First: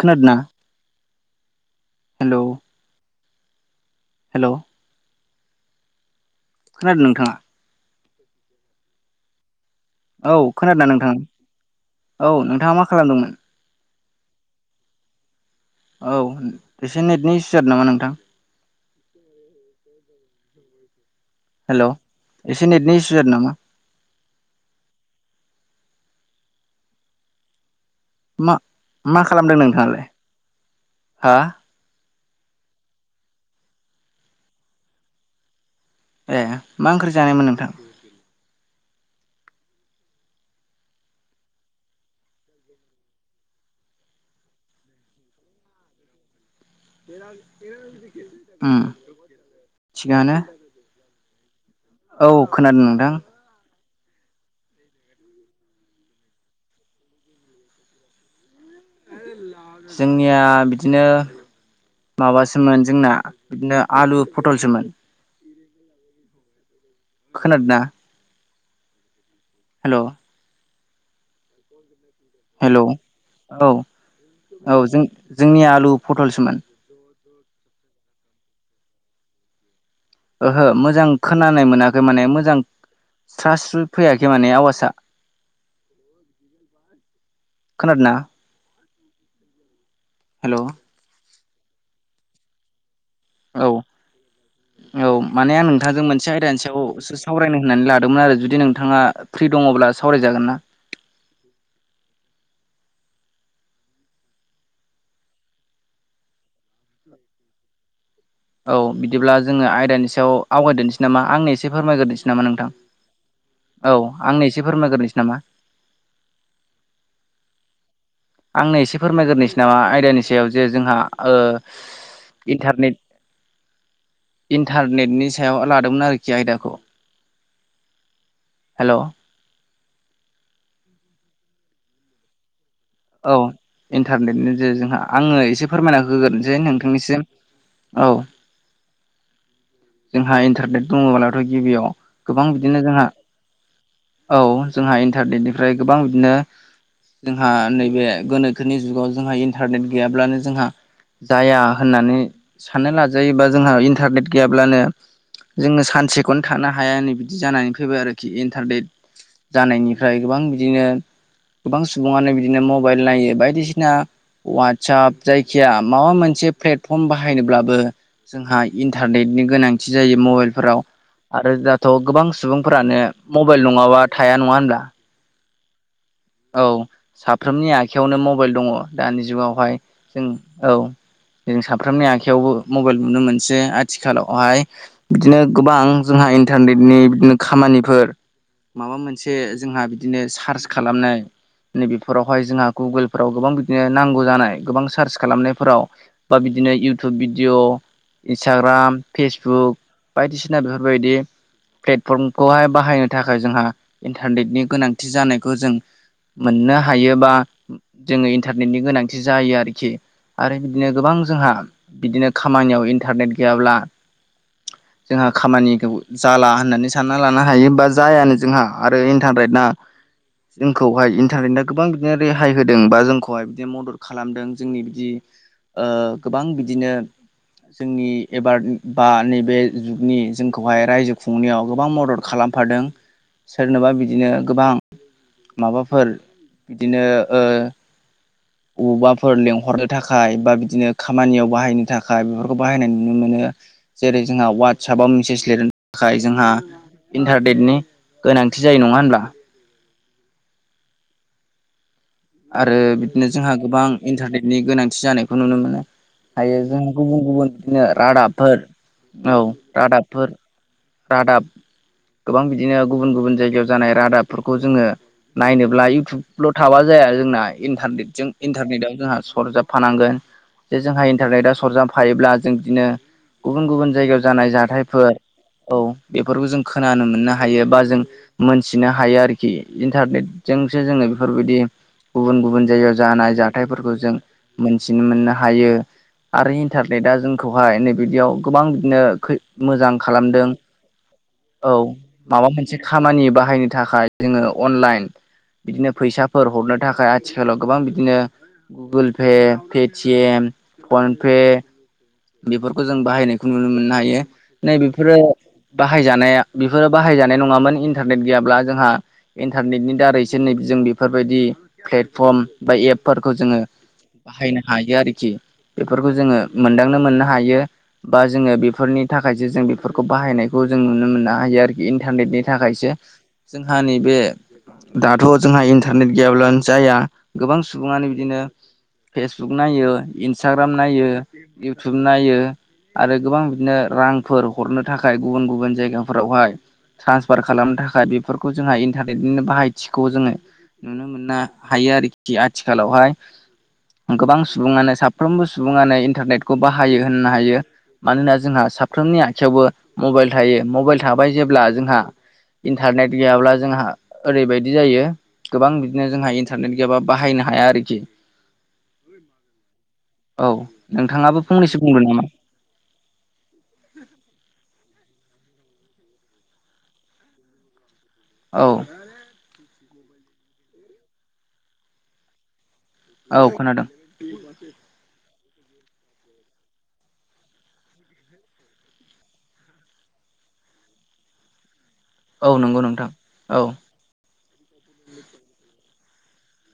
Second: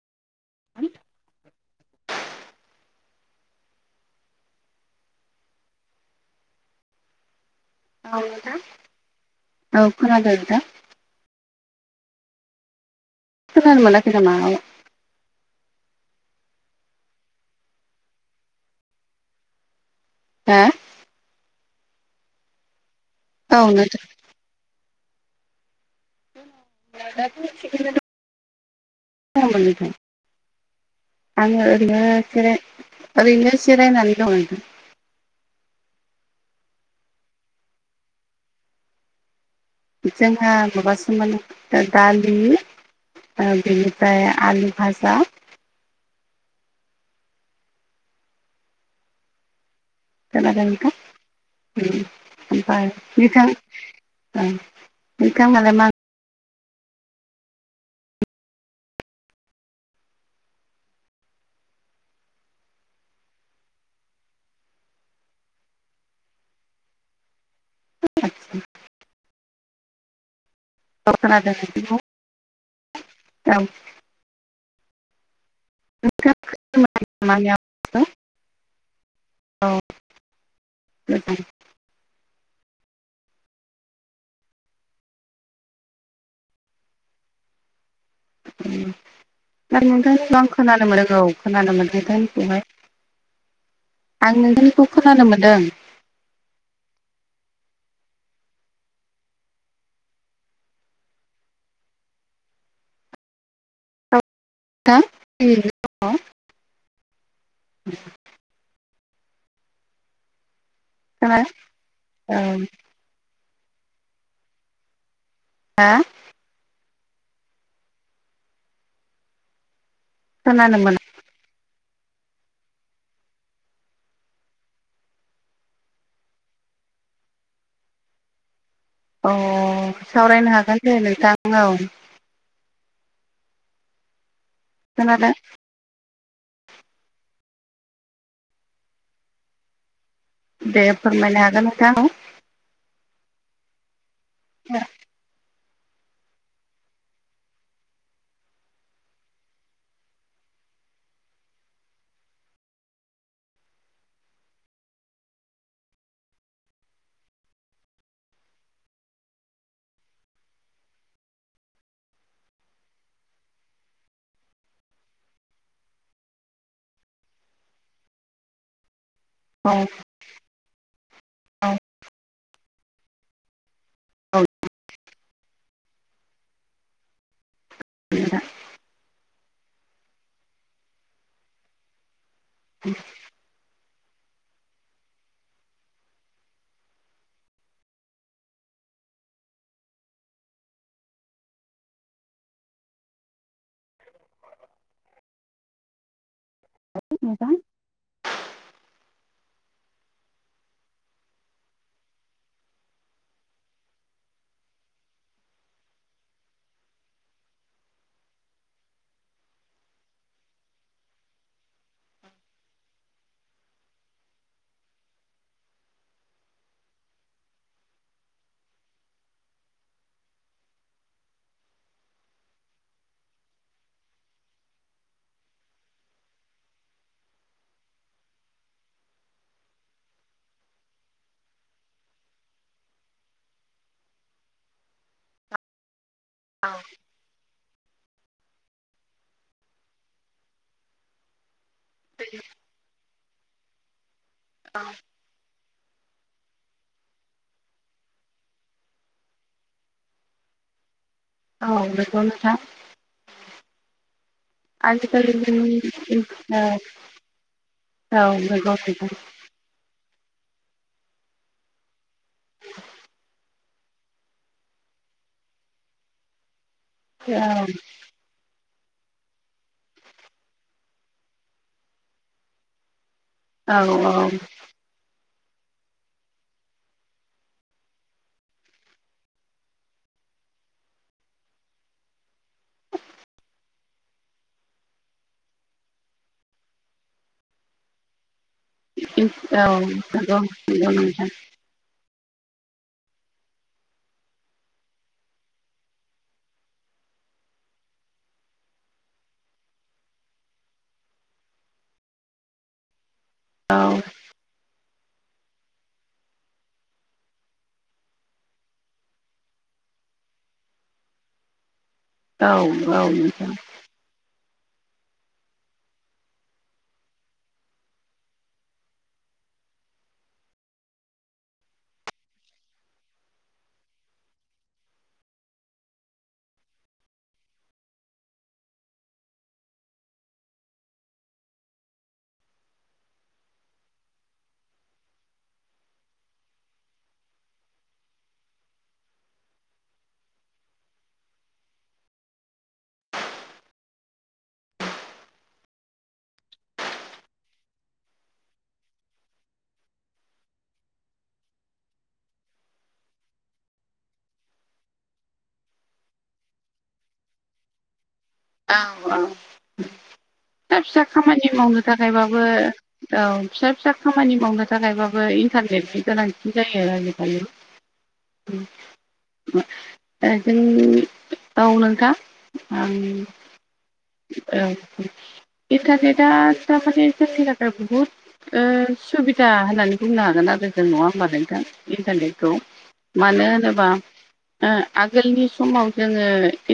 खोनादोना? उ hello hello खोनादों नोंथाङा? मानोना? औ खोनादोंना नोंथां? औ नोंथाङा मा खालामदोंमोन? खोनानो मोनाखै नामा औ। औ एसे नेटनि इसु जालो नामा नोंथां। [inaudible] हा। हेल' इसे नेटनि इसु आरो नामा? [unintelligible] [unintelligible] मा मा खालामदों दंमोन नोंथां नोंथाङालाय हा? बिदिनो जिराय ओरोयनो जिरायनानै दङो। ए मा ओंख्रि जानायमोन नोंथां? जोंहा माबा सोमोन दालि। ओ बिनिफ्राय आलु भाजा। उम। थिगानो खोनादों नोंथां औ खोनादों ओमफ्राय नोंथां बिथां औ [unintelligible] मा जोंनिया बिदिनो माबासोमोन जोंना इदिनो आलु फटलसोमोन। खोनादोना? हेलौ। औ खोनादो नोंसोरखौ। हेलौ औ औ जों जोंनिया आलु फटलसोमोन। [unintelligible] ओहो मोजां नोंथां खोनानाय मोनाखै माने मोजां थ्रास्रु फैयाखै माने आवाजआ। खोनादोना? दा नोंथांखौ आं हेल' खोनानो मोनो औ खोनानोमोनो नोंथांखौहाय औ औ खोनानो माने मोनदों आं नोंथांजों मोनसे एसे आयदानिसेयावसो सावरायनो होननानै लादोंमोन आरो जुदि नोंथाङा फ्रि दङब्ला सावरायजागोन ना? औ [unintelligible] औ बिदिब्ला जोङो आयदानि सायाव आवगायदोनोसै नामा औ आंनो एसे फोरमायग्रोनोसै नामा नोंथां? औ आंनो एसे फोरमायग्रोनोसै नामा? हा आंनो एसे फोरमायग्रोसै नामा? आयदानि सायाव जे खोनानो मोन जोंहाओ इन्टारनेट इन्थारनेटनि सायाव लादोंमोन आरोखि आयदाखौ। हेल'औ अ सावरायनो हागोन दे नोंथां औ। औ इन्थारनेटनि जो-जोंहा खोनादों आङो एसे फोरमायना होगोन जे नोंथांनिसिम औ जोंहा दे इन्थारनेट दङबोलाथ' फोरमायनो हागोन गिबियाव नोंथां औ गोबां बिदिनो जोंहा औ जोंहा इन्टारनेेटजों ओमफ्राय गोबां बिदिनो जोंहा नै बे गोनोखोनि जुगाव जोंहा इन्टारनेट गैयाब्लानो जोंहा जाया होननानै साननो लाजायोबा जोंहा इनथारनेट गैयाब्लानो जोङो सानसेखौनो थानो हाया नै बिदि जानानै फैबाय आरोखि इनथारनेट जानायनिफ्राय गोबां बिदिनो गोबां सुबुङानो बिदिनो म बाइल नायो बायदिसिना वाट्साप जायखिया माबा मोनसे प्लेटफर्म बाहायनोब्लाबो जोंहा इन्टारनेटनि गोनांथि जायो मबाइलफोराव आरो औ दाथ' गोबां सुबुंफोरानो मबाइल नङाबा थाया नङा होनब्ला औ साफ्रोमनि आखायावनो नोंथां मबाइल दङ' दानि जुगावहाय जों औ जों साफ्रोमनि आखायावबो मबाइल नुनो मोनसै आ थिखालावहाय बिदिनो गोबां जोंहा इन्टारनेटनि बिदिनो खामानिफोर माबा मोनसे जोंहा बिदिनो सार्च खालामनाय नैबेफोरावहाय जोंहा गुगोलफोराव गोबां बिदिनो नांगौ जानाय गोबां सार्च खालामनायफोराव बा बिदिनो इउथुब मोजां औ भिडिअ' इन्सटाग्राम, फेसबुक बायदिसिना बेफोरबायदि प्लेटफर्मखौहाय बाहायनो थाखाय जोंहा इन्टारनेटनि गोनांथि जानायखौ जों मोननो हायोबा जोङो इन्टारनेटनि गोनांथि जायो आरोखि आरो बिदिनो गोबां जोंहा बिदिनो खामानियाव इनथारनेट गैयाब्ला जोंहा खामानिखौ जाला होननानै सानना लानो हायो बा जायानो जोंहा आरो इनथारनेट नाङा खौहाय इनथारनेटआ गोबां बिदिनो रेहाय होदों बा जोंखौहाय बिदिनो मदद खालामदों जोंनि बिदि ओ गोबां बिदिनो जोंनि एबार बा नैबे जुगनि जोंखौहाय रायजो खुंनायाव गोबां मदद खालाम फादों सोरनोबा बिदिनो गोबां माबाफोर बिदिनो ओ अबावबाफोर लेंहरनो थाखाय बा बिदिनो खामानियाव बाहायनो थाखाय बेफोरखौ बाहायनाय नुनो मोनो जेरै जोंहा वाटसाबाव मेसेज लिर थाखाय जोंहा इनथारनेटनि गोनांथि जायो नङा होनब्ला नंगौ नोंथां आरो बिदिनो जोंहा गोबां इनथारनेटनि गोनांथि आजिखालि जानायखौ नुनो जोंनि मोनो औ हायो जों गुबुन गुबुन बिदिनो रादाबफोर नंगौ नोंथां औ रादाबफोर रादाब गोबां बिदिनो गुबुन गुबुन जायगायाव जानाय रादाबफोरखौ जोङो नायनोब्ला इउथुबल' थाबा जाया जोंना इनथारनेटजों इनथारनेटाव जोंहा सरजाब फानांगोन जे जोंहा इनथारनेटआव सरजाबफायोब्ला जों बिदिनो गुबुन औ गुबुन जायगायाव औ जानाय जाथायफोर औ बेफोरखौ जों खोनानो मोननो हायो बा जों मोनथिनो हायो आरोखि इनथारनेटजोंसो जोङो बेफोरबायदि गुबुन गुबुन जायगायाव जानाय जाथायफोरखौ जों मोनथिनो मोननो हायो आरो इनथारनेटआ जोंखौहाय नै बिदियाव गोबां बिदिनो खै मोजां नंगौ खालामदों नंगौ नोंथां औ माबा मोनसे खामानि बाहायनो थाखाय जोङो अनलाइन बिदिनो फैसाफोर हरनो थाखाय आथिखालाव गोबां बिदिनो गुगोल फे फेथिएम फनफे बेफोरखौ जों बाहायनाय खौ नुनो औ मोननो हायो नै बे बेफोरो बाहायजानाया बेफोरो बाहायजानाय नङामोन इनथारनेट गैयाब्ला जोंहा इनथारनेटनि दारैसो नै जों बेफोरबायदि फ्लेट फर्म औ बा औ एपफोरखौ नोंथां जोङो बाहायनो हायो आरोखि बेफोरखौ जोङो मोनदांनो मोननो हायो बा जोङो बेफोरनि थाखायसो जों बेफोरखौ बाहायनायखौ जों नुनो मोननो हायो आरोखि इनथारनेटनि थाखायसो जोंहा नैबे दाथ' जोंहा इनथारनेट गैयाब्लानो जाया गोबां सुबुङानो बिदिनो फेसबुक नायो, इन्सथाग्राम नायो, इउथुब नायो आरो गोबां बिदिनो रांफोर हरनो थाखाय गुबुन गुबुन जायगाफोरावहाय ट्रान्सफार खालामनो थाखाय बेफोरखौ जोंहा इन्टारनेटनिनो बाहायथिखौ जोङो नुनो मोना हायो आरोखि आथिखालावहाय गोबां सुबुङानो साफ्रोमबो सुबुङानो इन्टारनेटखौ बाहायो होननो हायो मानोना जोंहा साफ्रोमनि आखयावबो मबाइल थायो मबाइल थाबाय जेब्ला जोंहा इन्टारनेट गैयाब्ला जोंहा ओरैबायदि जायो गोबां बिदिनो जोंहा इन्टारनेट गैयाबा बाहायनो हाया आरोखि औ औ औ फिसा नोंथाङाबो खामानि फंनैसो मावनो बुंदों नामा थाखायबाबो औ फिसा फिसा खामानि मावनो थाखायबाबो इन्टारनेटनि गोनांथि जायो आजिखालि [inaudible] जोंनि औ नोंथां आं [unintelligible] औ खोनादों औ औ इन्टारनेटआ थार माने जोंनि गामियाव बहुद ओ सुबिदा होननानै बुंनो हागोन आरो जों नङा होमबा नोंथां इन्टारनेटखौ औ नंगौ नोंथां मानो औ होनोबा ओ आगोलनि समाव जोङो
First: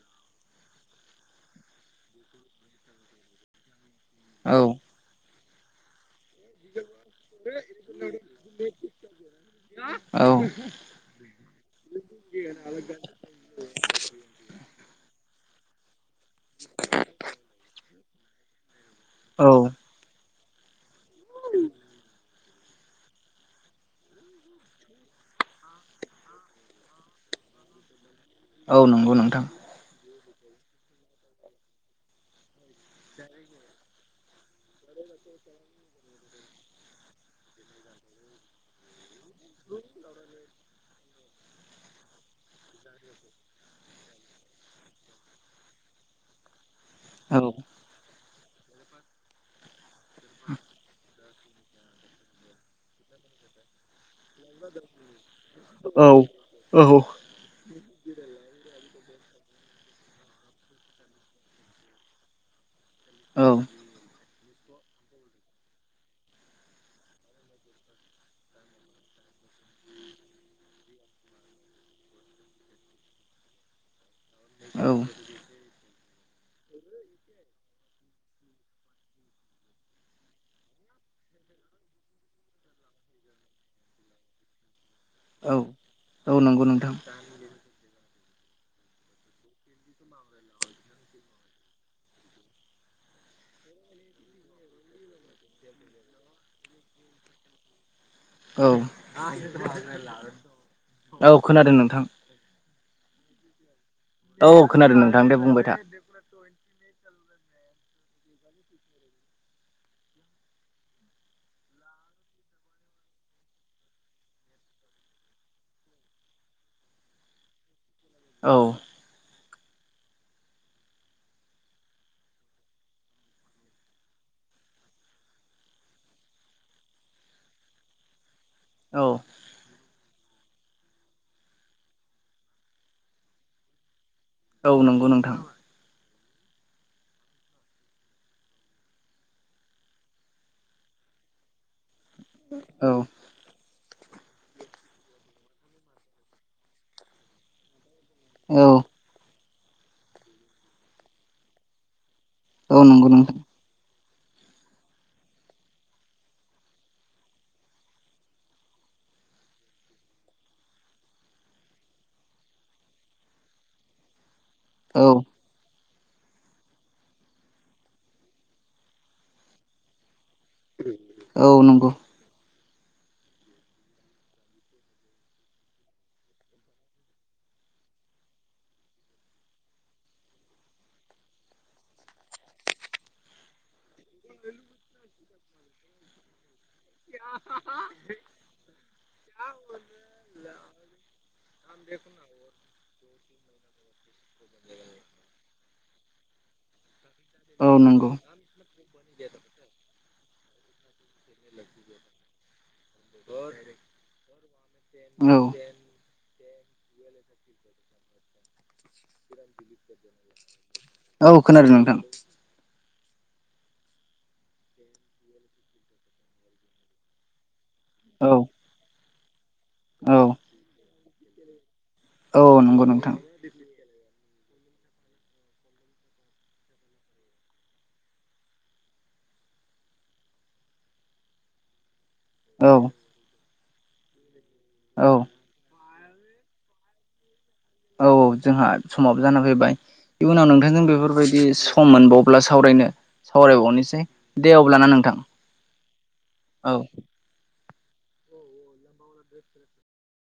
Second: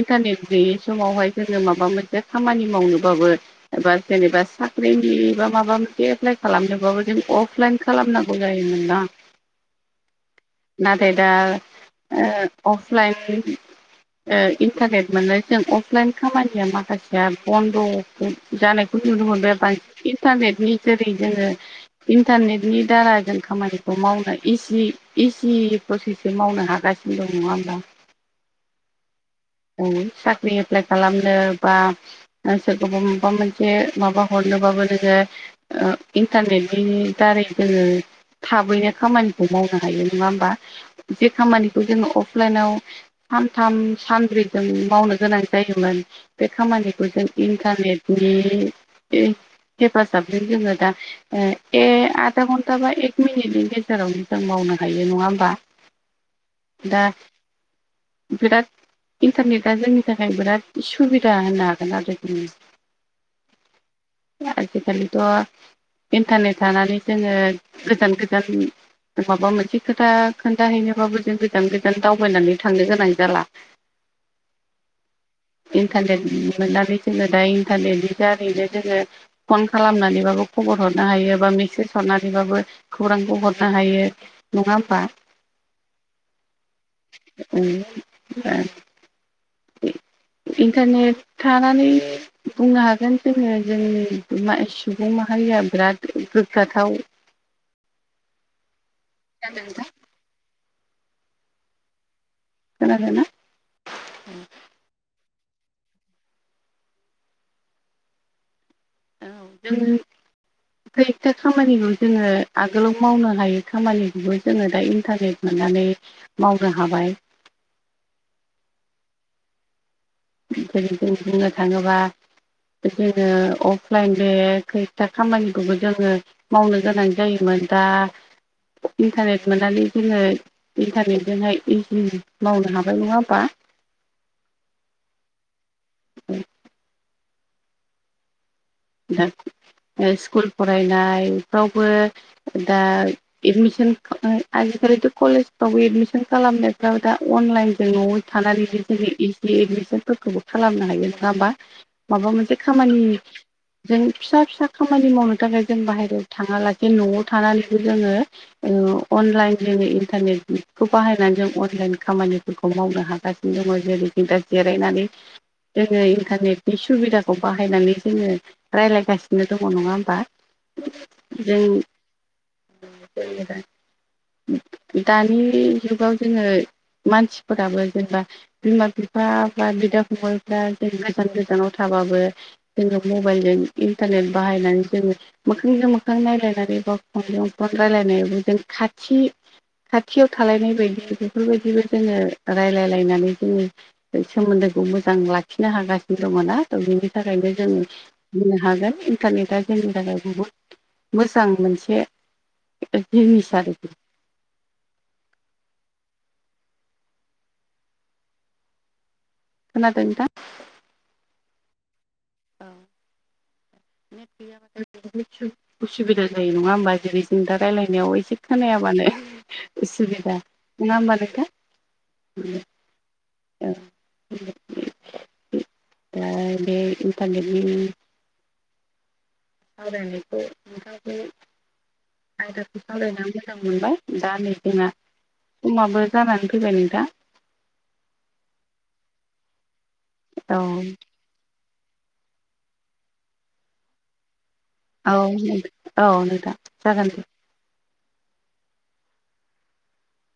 इन्टारनेट गैयै समावहाय जोङो माबा मोनसे खामानि मावनोबाबो एबा जेनेबा औ साख्रिनि बा माबा मोनसे एप्लाइ खालामनोबाबो जों अफलाइन खालामनांगौ जायोमोन दां औ नाथाय दा ओ अफलाइन ओ इन्टारनेेट मोननाय जों अफलाइन खामानिया माखासे बन्द' जानायखौ नुनो मोनबाय औ बांसिन इन्टारनेटनि जेरै जोङो इन्टारनेटनि दारा जों खामानिखौ मावनो इजि इजि प्रसेसै मावनो हागासिनो दं नङा होमब्ला औ नंगौ नोंथां औ साख्रि एप्लाइ खालामनो बा सोरखौबा माबा मोनसे माबा हरनोबाबो नोङो इन्टारनेटनि दारै जोङो थाबैनो खामानि खौ मावनो हायो नङा होमबा जे खामानिखौ जोङो अफलाइनाव सानथाम सानब्रैजों मावनो गोनां जायोमोन बे खामानि कौ जों औ इन्टारनेटनि हे हेफाजाबजों जोङो दा एसे आधा घन्टा बा एक मिनिटनि गेजेरावनो जों मावनो हायो नङा होमबा औ औ दा बिराद इन्टारनेटआ जोंनि थाखाय बिराद सुबिदा होनो दा बिदिनो औ आजिखालिथ' इन्टारनेट थानानै जोङो गोजान गोजान माबा मोनसे खोथा खोन्थाहैनोबाबो जों गोजान गोजान दावबायनानै थांनो गोनां जाला औ इन्टारनेट मोननानै जोङो दा इन्टारनेटनि दारैनो जोङो फन खालामनानैबाबो खबर हरनो हायो बा मेसेज हरनानैबाबो खौरांखौ हरनो हायो नङा होमबा औ औ नंगौ नोंथां [unintelligible] इन्टारनेट थांनानै बुंनो हागोन जोङो जोंनि सुबुं माहारिया बिराद गोग्गाथाव खोनादों नोंथां औ औ खोनादों नोंथां खोनादोंना औ खोनादों नोंथां दे बुंबाय था [unintelligible] ब [inaudible] औ जोङो [unintelligible] खामानिखौ जोङो आगोलाव मावनो हायो खामानिखौबो जोङो दा इन्टारनेट मोननानै मावनो हाबाय। औ। [unintelligible] जों बुंनो थाङोबा जोङो अफलाइन बे खैथा खामानिखौबो जोङो मावनो गोनां जायोमोन दा औ इन्टारनेट मोननानै जोङो इन्टारनेटजोंहाय इजि मावनो हाबाय नङा होमबा। औ नंगौ नोंथां। उम। दा ओ स्कुल फरायनायफ्रावबो दा‌ औ एदमिसन आजिखालिथ' कलेजफ्रावबो एदमिसन खालामनायफ्राबो दा अनलाइनजों न'आव औ थानानै जोङो इजि एडमिसनफोरखौबो खालामनो हायो नङा होमबा माबा मोनसे औ खामानि नंगौ नोंथां जों फिसा- फिसा खामानि मावनो थाखाय जों बाहेरायाव थाङालासे न'आव थानानैबो जोङो ओ अनलाइन जों इन्टारनेटखौ बाहायनानै जों अनलाइन खामानि फोरखौ मावनो हागासिनो दङ' जेरै नै दा औ जिरायनानै जोङो इन्टारनेटनि सुबिदाखौ बाहायनानै जोङो रायलायगासिनो दङ' नङा होमबा औ जों नंगौ [unintelligible] [inaudible] दानि जुगाव जोङो मानसिफोराबो जेनेबा बिमा-बिफा बा बिदा-फंबायफ्रा जों गोजान गोजानाव थाबाबो जोङो मबाइलजों इन्टारनेट बाहायनानै जोङो मोखांजों मोखां नायलायनानै बा फनजों फन रायलायनायावबो जों खाथि थि खाथियाव थालायनाय बायदि बेफोर बायदिबो जोङो रायलायलायनानै जोंनि सोमोन्दोखौ मोजां लाखिनो हागासिनो दङ' ना। ओ बिनि थाखायनो जों औ नंगौ बुंनो हागोन इन्टारनेटआ जोंनि थाखाय बहुद मोजां मोनसे जिनिस आरोखि। औ। [inaudible] [inaudible] खोनादों नोंथां? औ खोनादों नोंथां। औ नेट गैयाबाथाय इसु-उसुबिदा जायो नङा होमबा जेरै जों दा रायलायनायाव औ एसे खोनायाबानो औ उसुबिदा नङा होमबा नोंथा। औ नंगौ नोंथां। दा बे इनटारेटनि सावरायनायखौ नोंथांखौ औ आयदाखौ सावरायना मोजां मोनबाय दा नै जोंना औ। समाबो जानानै फैबाय नोंथां। औ औ जोंहा समाव जाना फैबाय इयुनाव औ नोंथांजों बेफोर बायदि सम मोनबावब्ला सावरायनो सावरायबावनोसै। दे अब्ला ना नों औ [unintelligible] औ नोंथां जागोन दे।